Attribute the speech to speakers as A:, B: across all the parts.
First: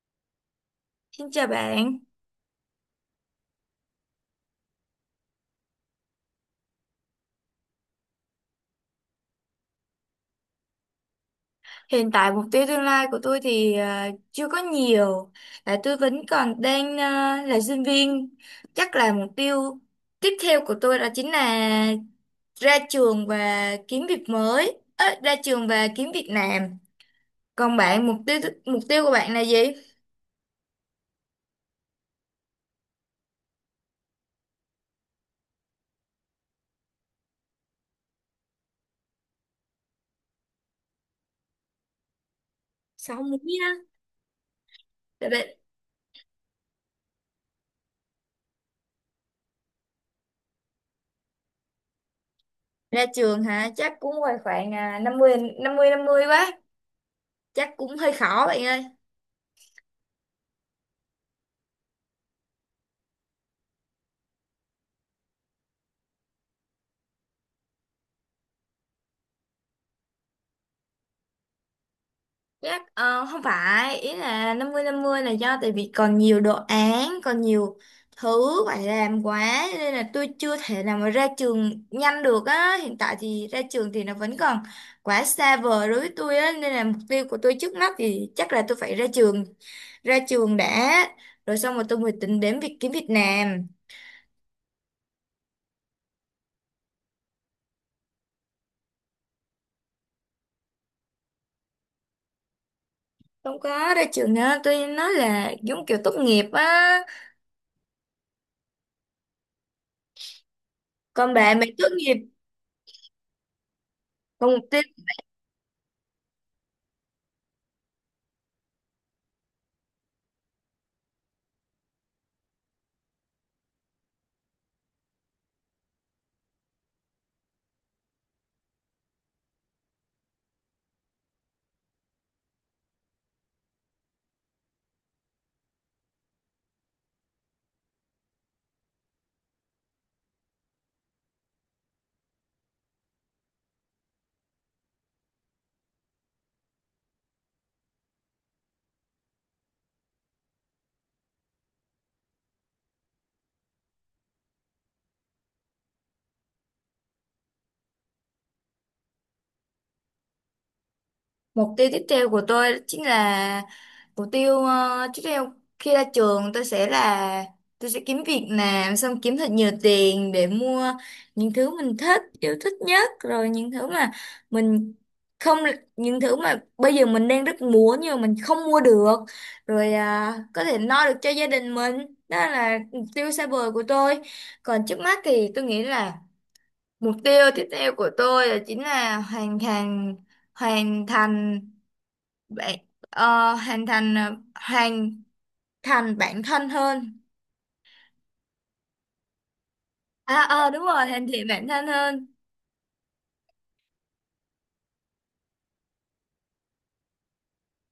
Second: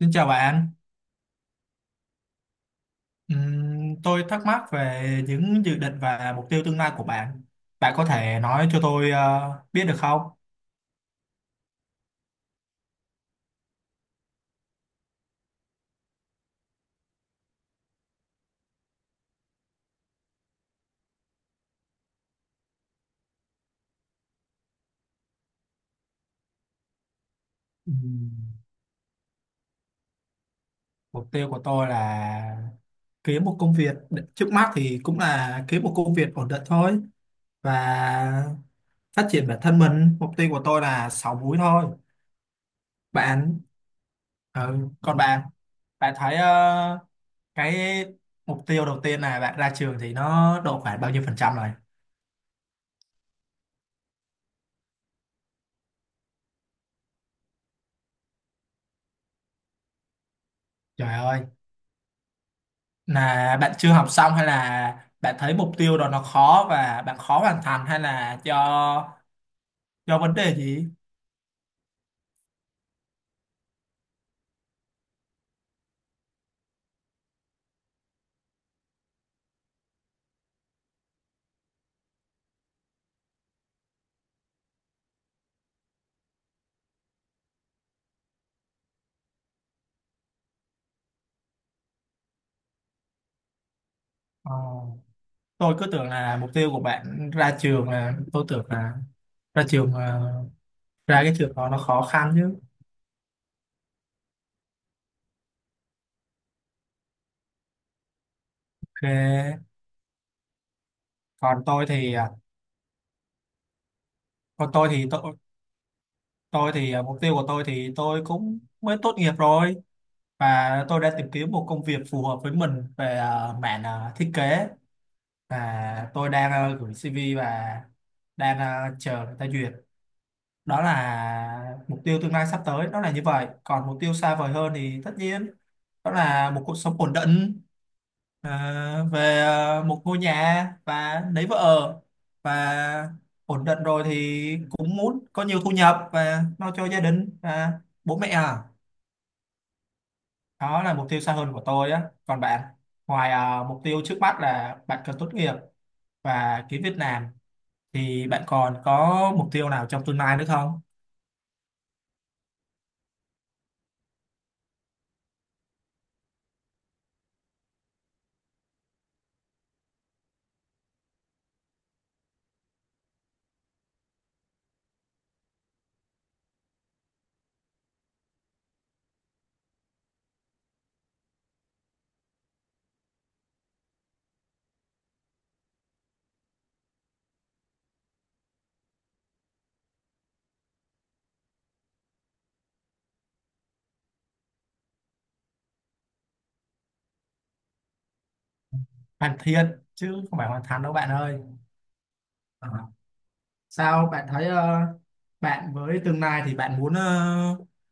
A: Xin chào bạn.
B: Xin chào bạn.
A: Tôi thắc mắc về những dự định và mục tiêu tương lai của bạn. Bạn có thể nói cho tôi biết được không?
B: Hiện tại mục tiêu tương lai của tôi thì chưa có nhiều, tại tôi vẫn còn đang là sinh viên. Chắc là mục tiêu tiếp theo của tôi đó chính là ra trường và kiếm việc mới, ra trường và kiếm việc làm. Còn bạn
A: Ừm,
B: mục tiêu của bạn là gì?
A: Mục tiêu của tôi là kiếm một công việc, trước mắt thì cũng là kiếm một công việc ổn định thôi và phát triển bản thân mình. Mục tiêu của tôi là 6 múi thôi.
B: Sáu múi
A: Bạn,
B: á.
A: ừ, còn
B: Ra,
A: bạn, bạn thấy cái mục tiêu đầu tiên là bạn ra trường thì nó độ khoảng bao nhiêu phần trăm rồi?
B: ra trường hả? Chắc cũng ngoài khoảng năm mươi năm mươi năm mươi quá. Chắc cũng hơi khó bạn ơi.
A: Trời ơi, là bạn chưa học xong hay là bạn thấy mục tiêu đó nó khó và bạn khó hoàn thành hay là do vấn đề gì?
B: Chắc không phải ý là năm mươi là do tại vì còn nhiều đồ án còn nhiều thứ phải làm quá nên là tôi chưa thể nào mà ra trường nhanh được á. Hiện tại thì ra trường thì nó vẫn còn quá xa vời đối với tôi á, nên là mục tiêu của tôi trước mắt thì chắc là tôi phải ra trường đã, rồi xong rồi tôi mới tính đến việc kiếm việc làm.
A: Ờ, tôi cứ tưởng là mục tiêu của bạn ra trường là tôi tưởng là ra trường ra cái trường đó nó khó khăn chứ.
B: Không có ra trường nữa, tôi nói là giống kiểu tốt nghiệp á.
A: Ok.
B: Còn bà
A: Còn
B: mày
A: tôi
B: tốt nghiệp.
A: thì à,
B: Còn
A: còn tôi thì à, mục tiêu của tôi thì tôi cũng mới tốt nghiệp rồi và tôi đã tìm kiếm một công việc phù hợp với mình về mảng thiết kế và tôi đang gửi CV và đang chờ người ta duyệt, đó là mục tiêu tương lai sắp tới, đó là như vậy. Còn mục tiêu xa vời hơn thì tất nhiên đó là một cuộc sống ổn định, ờ, về một ngôi nhà và lấy vợ và ổn định rồi thì cũng muốn có nhiều thu nhập và lo cho gia đình và bố mẹ à, đó là mục tiêu xa hơn của tôi á. Còn bạn, ngoài mục tiêu trước mắt là bạn cần tốt nghiệp và kiếm việc làm, thì bạn còn có mục tiêu nào trong tương lai nữa không?
B: mục tiêu tiếp theo của tôi chính là mục tiêu tiếp theo khi ra trường tôi sẽ là tôi sẽ kiếm việc làm, xong kiếm thật nhiều tiền để mua những thứ mình thích, yêu thích nhất, rồi những thứ mà mình không những thứ mà bây giờ mình đang rất muốn nhưng mà mình không mua được, rồi có thể lo được cho gia đình mình. Đó là mục tiêu xa vời của tôi. Còn trước mắt thì tôi nghĩ là mục tiêu tiếp theo của tôi là chính là hoàn thành bạn- ờ, hoàn thành bản thân hơn.
A: Hoàn thiện chứ không
B: À
A: phải hoàn
B: ờ
A: thành
B: đúng
A: đâu
B: rồi,
A: bạn
B: hoàn
A: ơi.
B: thiện bản thân hơn.
A: Ờ. Sao bạn thấy bạn với tương lai thì bạn muốn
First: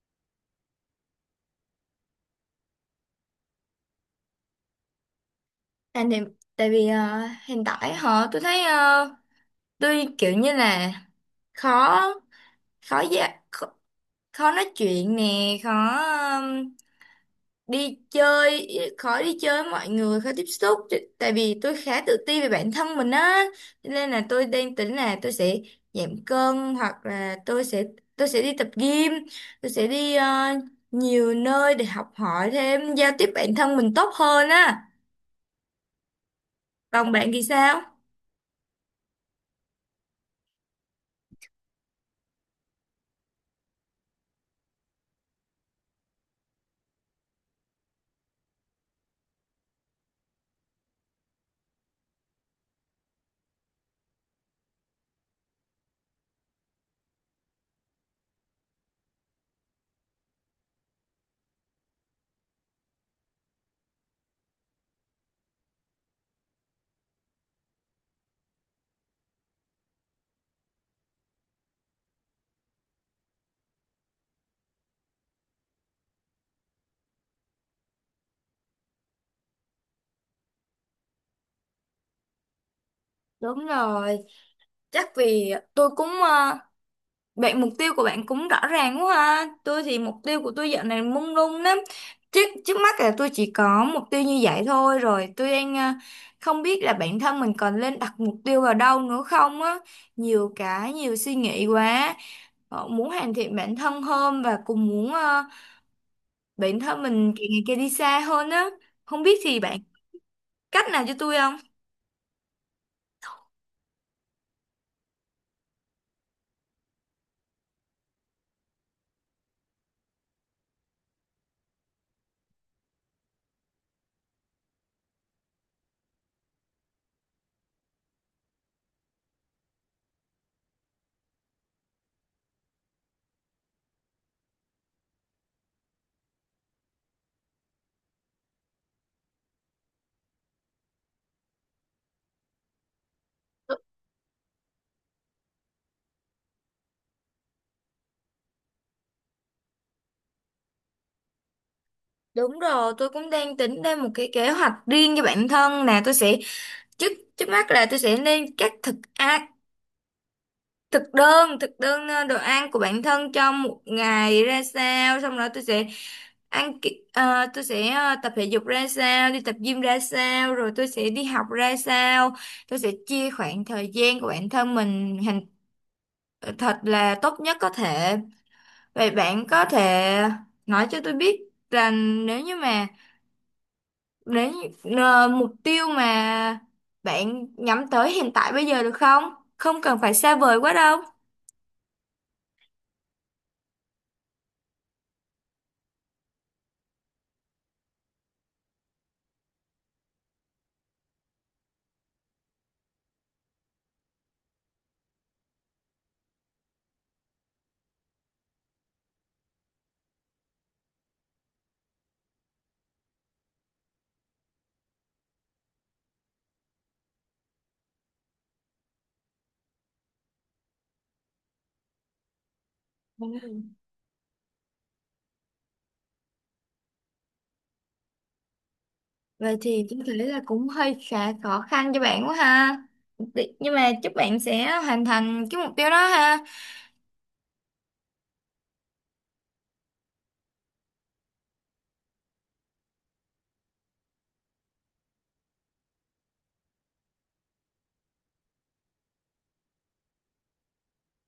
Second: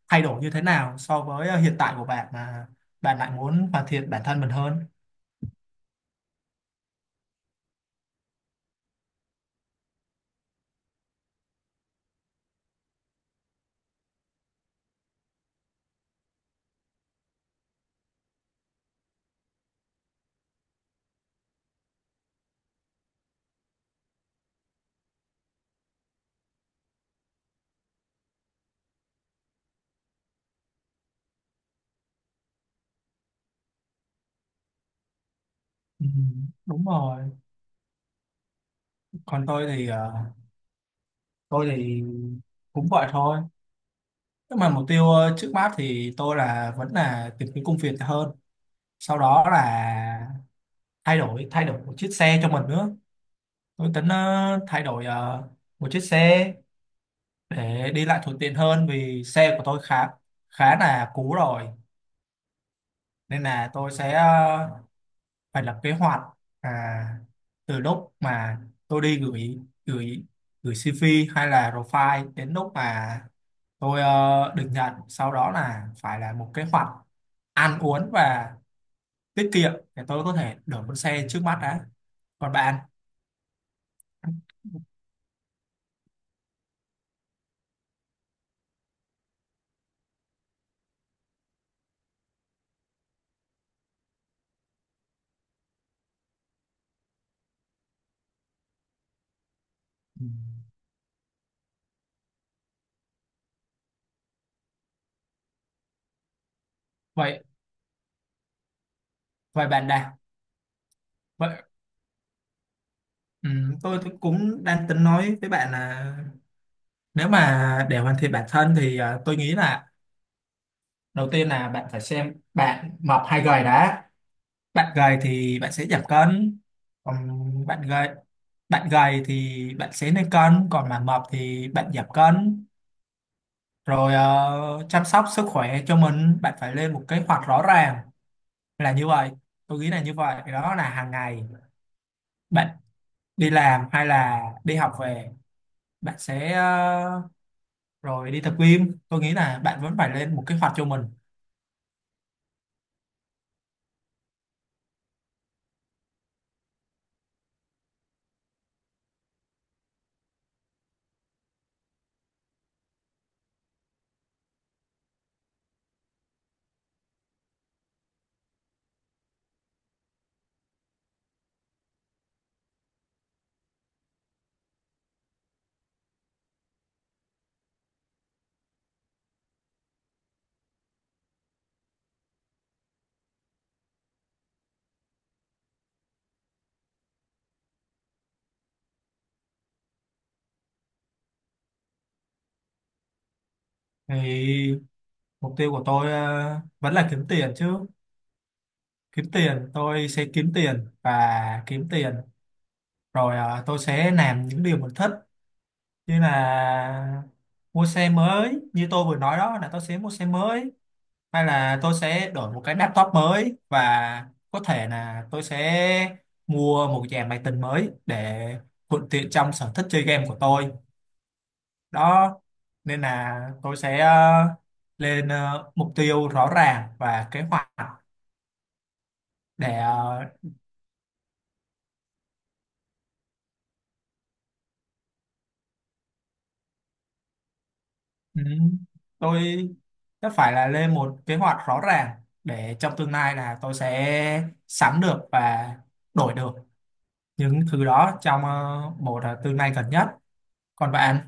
A: thay đổi như thế nào so với hiện tại của bạn mà bạn lại muốn hoàn thiện bản thân mình hơn?
B: Hoàn thiện tại vì hiện tại họ tôi thấy tôi kiểu như là khó khó dạ khó, khó nói chuyện nè, đi chơi khó đi chơi với mọi người, khó tiếp xúc tại vì tôi khá tự ti về bản thân mình á. Cho nên là tôi đang tính là tôi sẽ giảm cân, hoặc là tôi sẽ đi tập gym, tôi sẽ đi nhiều nơi để học hỏi thêm, giao tiếp bản thân mình tốt hơn á.
A: Ừ, đúng
B: Còn
A: rồi.
B: bạn thì sao?
A: Còn tôi thì tôi thì cũng vậy thôi, nhưng mà mục tiêu trước mắt thì tôi là vẫn là tìm kiếm công việc hơn, sau đó là thay đổi một chiếc xe cho mình nữa. Tôi tính thay đổi một chiếc xe để đi lại thuận tiện hơn vì xe của tôi khá khá là cũ rồi, nên là tôi sẽ phải lập kế hoạch, à, từ lúc mà tôi đi gửi gửi gửi CV hay là profile đến lúc mà tôi được nhận, sau đó là phải là một kế hoạch ăn uống và tiết kiệm để tôi có thể đổi con xe trước mắt đã. Còn bạn?
B: Đúng rồi, chắc vì tôi cũng vậy mục tiêu của bạn cũng rõ ràng quá ha. Tôi thì mục tiêu của tôi dạo này mông lung lắm. Trước trước mắt là tôi chỉ có mục tiêu như vậy thôi rồi. Tôi đang không biết là bản thân mình còn nên đặt mục tiêu vào đâu nữa không á.
A: Ừ.
B: Nhiều cái, nhiều suy nghĩ quá. Muốn hoàn thiện bản thân hơn, và cũng muốn bản thân mình
A: Vậy,
B: càng ngày càng đi xa hơn á. Không biết thì
A: vậy
B: bạn
A: bạn nào
B: cách nào cho tôi không?
A: vậy ừ, tôi thì cũng đang tính nói với bạn là nếu mà để hoàn thiện bản thân thì à, tôi nghĩ là đầu tiên là bạn phải xem bạn mập hay gầy đã. Bạn gầy thì bạn sẽ giảm cân, còn bạn gầy bạn gầy thì bạn sẽ lên cân, còn mà mập thì bạn giảm cân. Rồi chăm sóc sức khỏe cho mình, bạn phải lên một kế hoạch rõ ràng là như vậy. Tôi nghĩ là như vậy, đó là hàng ngày bạn đi
B: Đ-
A: làm hay là đi học về, bạn sẽ rồi đi tập gym, tôi nghĩ là bạn vẫn phải lên một kế hoạch cho mình.
B: Đúng rồi, tôi cũng đang tính ra một cái kế hoạch riêng cho bản thân nè. Tôi sẽ trước trước mắt là tôi sẽ lên các thực đơn, thực đơn đồ ăn của bản thân trong một ngày ra sao, xong rồi tôi sẽ tôi sẽ tập thể dục ra sao, đi tập gym ra sao, rồi tôi sẽ đi học ra sao. Tôi sẽ chia khoảng thời gian của bản thân mình hành thật là tốt nhất có thể. Vậy bạn có thể nói cho tôi biết rằng nếu như mà đến mục tiêu mà bạn nhắm tới hiện tại bây giờ được không? Không cần phải xa vời quá đâu.
A: Thì mục tiêu của tôi vẫn là kiếm tiền chứ, kiếm tiền, tôi sẽ kiếm tiền và kiếm tiền rồi tôi sẽ làm những điều mình thích, như là mua xe mới như tôi vừa nói, đó là tôi sẽ mua xe mới, hay là tôi sẽ đổi một cái laptop mới, và có thể là tôi sẽ mua một dàn máy tính mới để thuận tiện trong sở thích chơi game của tôi đó. Nên là
B: Ừ.
A: tôi sẽ lên mục tiêu rõ ràng và kế hoạch
B: Vậy
A: để
B: thì tôi thấy là cũng hơi khá khó khăn cho bạn quá ha. Nhưng mà chúc bạn sẽ hoàn thành cái mục tiêu đó ha.
A: ừ, tôi sẽ phải là lên một kế hoạch rõ ràng để trong tương lai là tôi sẽ sắm được và đổi được những thứ đó trong một tương lai gần nhất. Còn bạn?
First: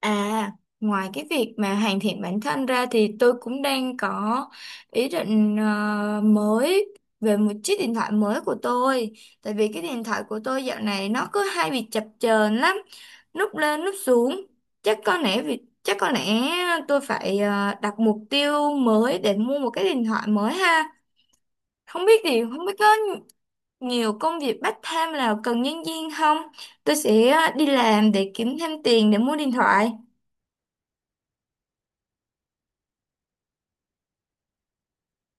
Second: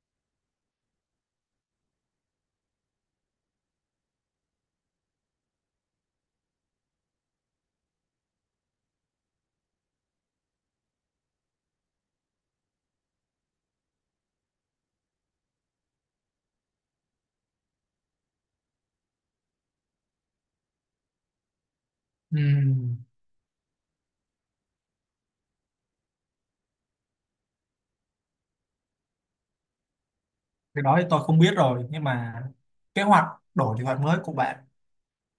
B: À, ngoài cái việc mà hoàn thiện bản thân ra thì tôi cũng đang có ý định mới về một chiếc điện thoại mới của tôi. Tại vì cái điện thoại của tôi dạo này nó cứ hay bị chập chờn lắm, lúc lên lúc xuống. Chắc có lẽ tôi phải đặt mục tiêu mới để mua một cái điện thoại mới ha. Không biết có
A: ừm,
B: nhiều công việc part time nào cần nhân viên không? Tôi sẽ đi làm để kiếm thêm tiền để mua điện thoại.
A: cái đó thì tôi không biết rồi, nhưng mà kế hoạch, đổi kế hoạch mới của bạn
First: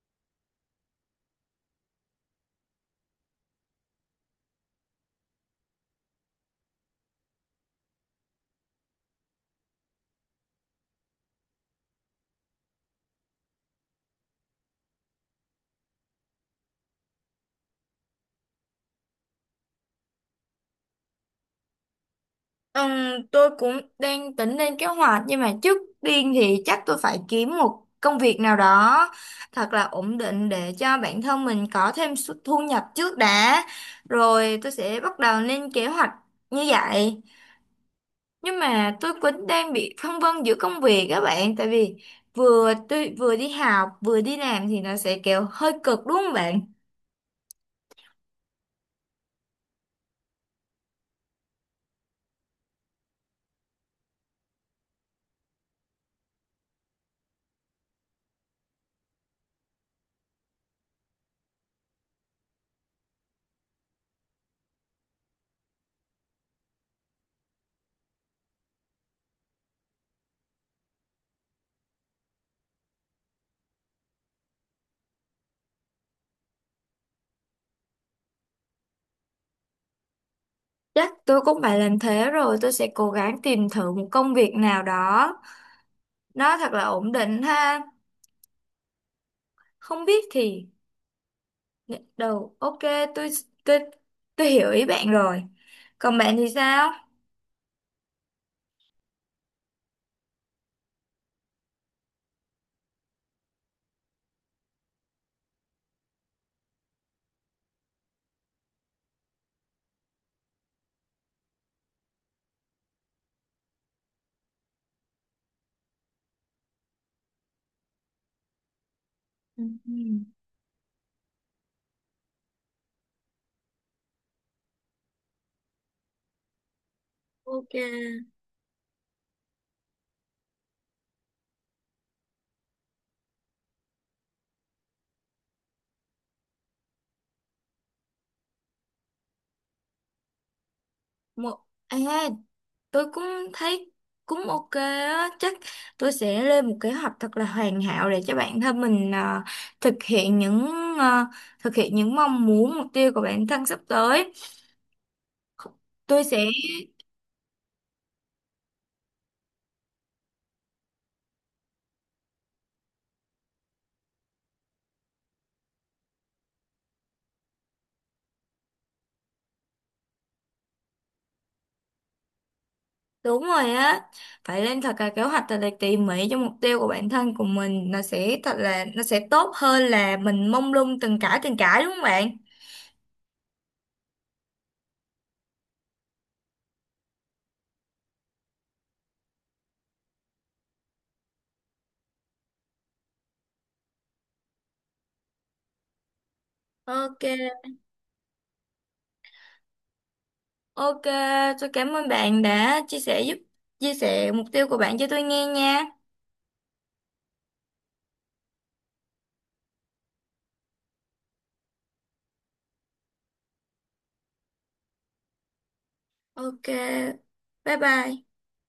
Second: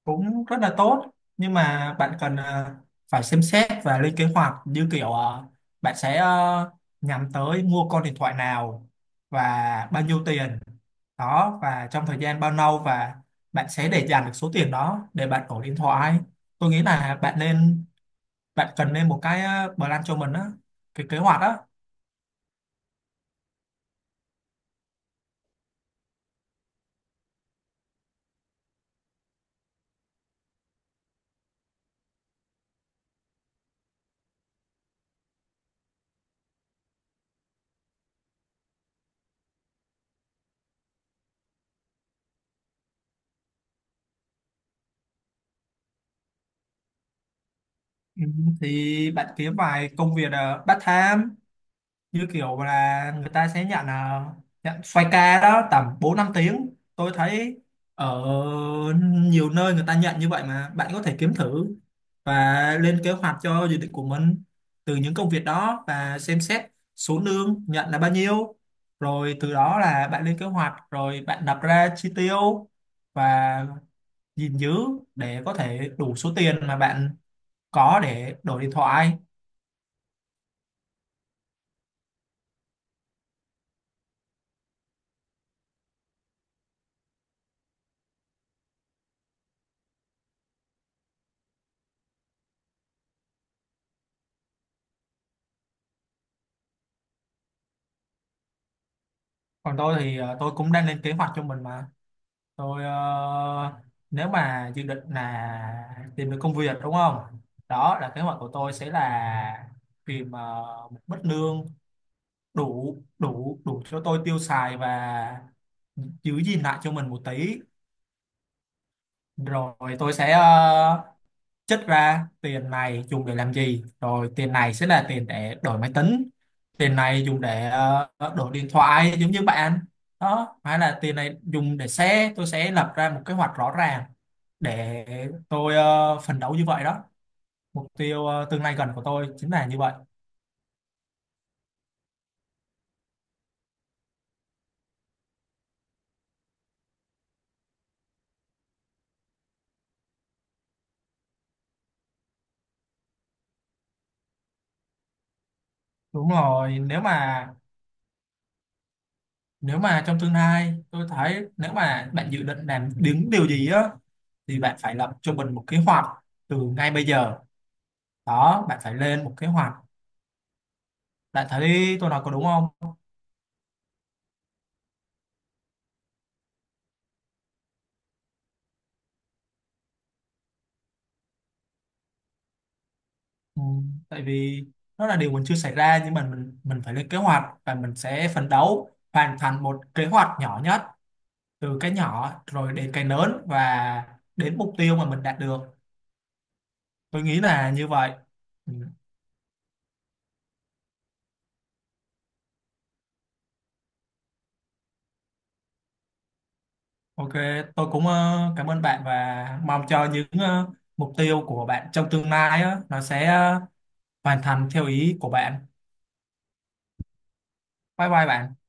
A: cũng rất là tốt, nhưng mà bạn cần phải xem xét và lên kế hoạch, như kiểu bạn sẽ nhắm tới mua con điện thoại nào và bao nhiêu tiền đó, và trong thời gian bao lâu và bạn sẽ để dành được số tiền đó để bạn đổi điện thoại. Tôi nghĩ là bạn nên, bạn cần nên một cái plan cho mình á, cái kế hoạch á.
B: Ừm, tôi cũng đang tính lên kế hoạch, nhưng mà trước tiên thì chắc tôi phải kiếm một công việc nào đó thật là ổn định để cho bản thân mình có thêm thu nhập trước đã, rồi tôi sẽ bắt đầu lên kế hoạch như vậy. Nhưng mà tôi cũng đang bị phân vân giữa công việc các bạn, tại vì vừa đi học vừa đi làm thì nó sẽ kiểu hơi cực đúng không bạn?
A: Ừ, thì bạn kiếm vài công việc part time, như kiểu là người ta sẽ nhận nhận xoay ca đó tầm 4 5 tiếng. Tôi thấy ở nhiều nơi người ta nhận như vậy mà bạn có thể kiếm thử và lên kế hoạch cho dự định của mình từ những công việc đó, và xem xét số lương nhận là bao nhiêu, rồi từ đó là bạn lên kế hoạch, rồi bạn đặt ra chi tiêu và gìn giữ để có thể đủ số tiền mà bạn có để đổi điện thoại.
B: Chắc tôi cũng phải làm thế, rồi tôi sẽ cố gắng tìm thử một công việc nào đó nó thật là ổn định ha. Không biết thì gật đầu ok. Tôi tôi tôi hiểu ý bạn rồi. Còn bạn thì sao?
A: Còn tôi thì tôi cũng đang lên kế hoạch cho mình mà. Tôi nếu mà dự định là tìm được công việc đúng không? Đó là kế hoạch của tôi sẽ là tìm một mức lương đủ đủ đủ cho tôi tiêu xài và giữ gìn lại cho mình một tí.
B: Ừ,
A: Rồi
B: ừ.
A: tôi sẽ chất ra tiền này dùng để làm gì, rồi tiền này sẽ là tiền để đổi máy tính, tiền này dùng để
B: Ok
A: đổi điện thoại giống như bạn đó, hay là tiền này dùng để xe. Tôi sẽ lập ra một kế hoạch rõ ràng để tôi phấn đấu như vậy đó. Mục tiêu tương lai gần của tôi chính là như vậy.
B: một à, tôi cũng thấy cũng ok á. Chắc tôi sẽ lên một kế hoạch thật là hoàn hảo để cho bản thân mình thực hiện những à, thực hiện những mong muốn, mục tiêu của bản thân sắp tới tôi
A: Đúng
B: sẽ.
A: rồi, nếu mà trong tương lai tôi thấy nếu mà bạn dự định làm những điều gì á thì bạn phải lập cho mình một kế hoạch từ ngay bây giờ đó, bạn phải lên một kế hoạch. Bạn thấy tôi nói có đúng không?
B: Đúng rồi á, phải lên thật là kế hoạch thật là tỉ mỉ cho mục tiêu của bản thân của mình, nó sẽ thật là nó sẽ tốt hơn là mình mông lung từng cãi đúng không bạn?
A: Ừ, tại vì nó là điều mình chưa xảy ra, nhưng mà mình phải lên kế hoạch và mình sẽ phấn đấu hoàn thành một kế hoạch nhỏ nhất, từ cái nhỏ rồi đến cái lớn và đến mục tiêu mà mình đạt được. Tôi
B: Ok,
A: nghĩ là như vậy. Ừ,
B: ok, tôi cảm ơn bạn đã chia sẻ mục tiêu của bạn cho tôi nghe nha.
A: ok, tôi cũng cảm ơn bạn và mong cho những mục tiêu của bạn trong tương lai á, nó sẽ hoàn thành theo ý của bạn.
B: Ok, bye
A: Bye
B: bye.
A: bye bạn.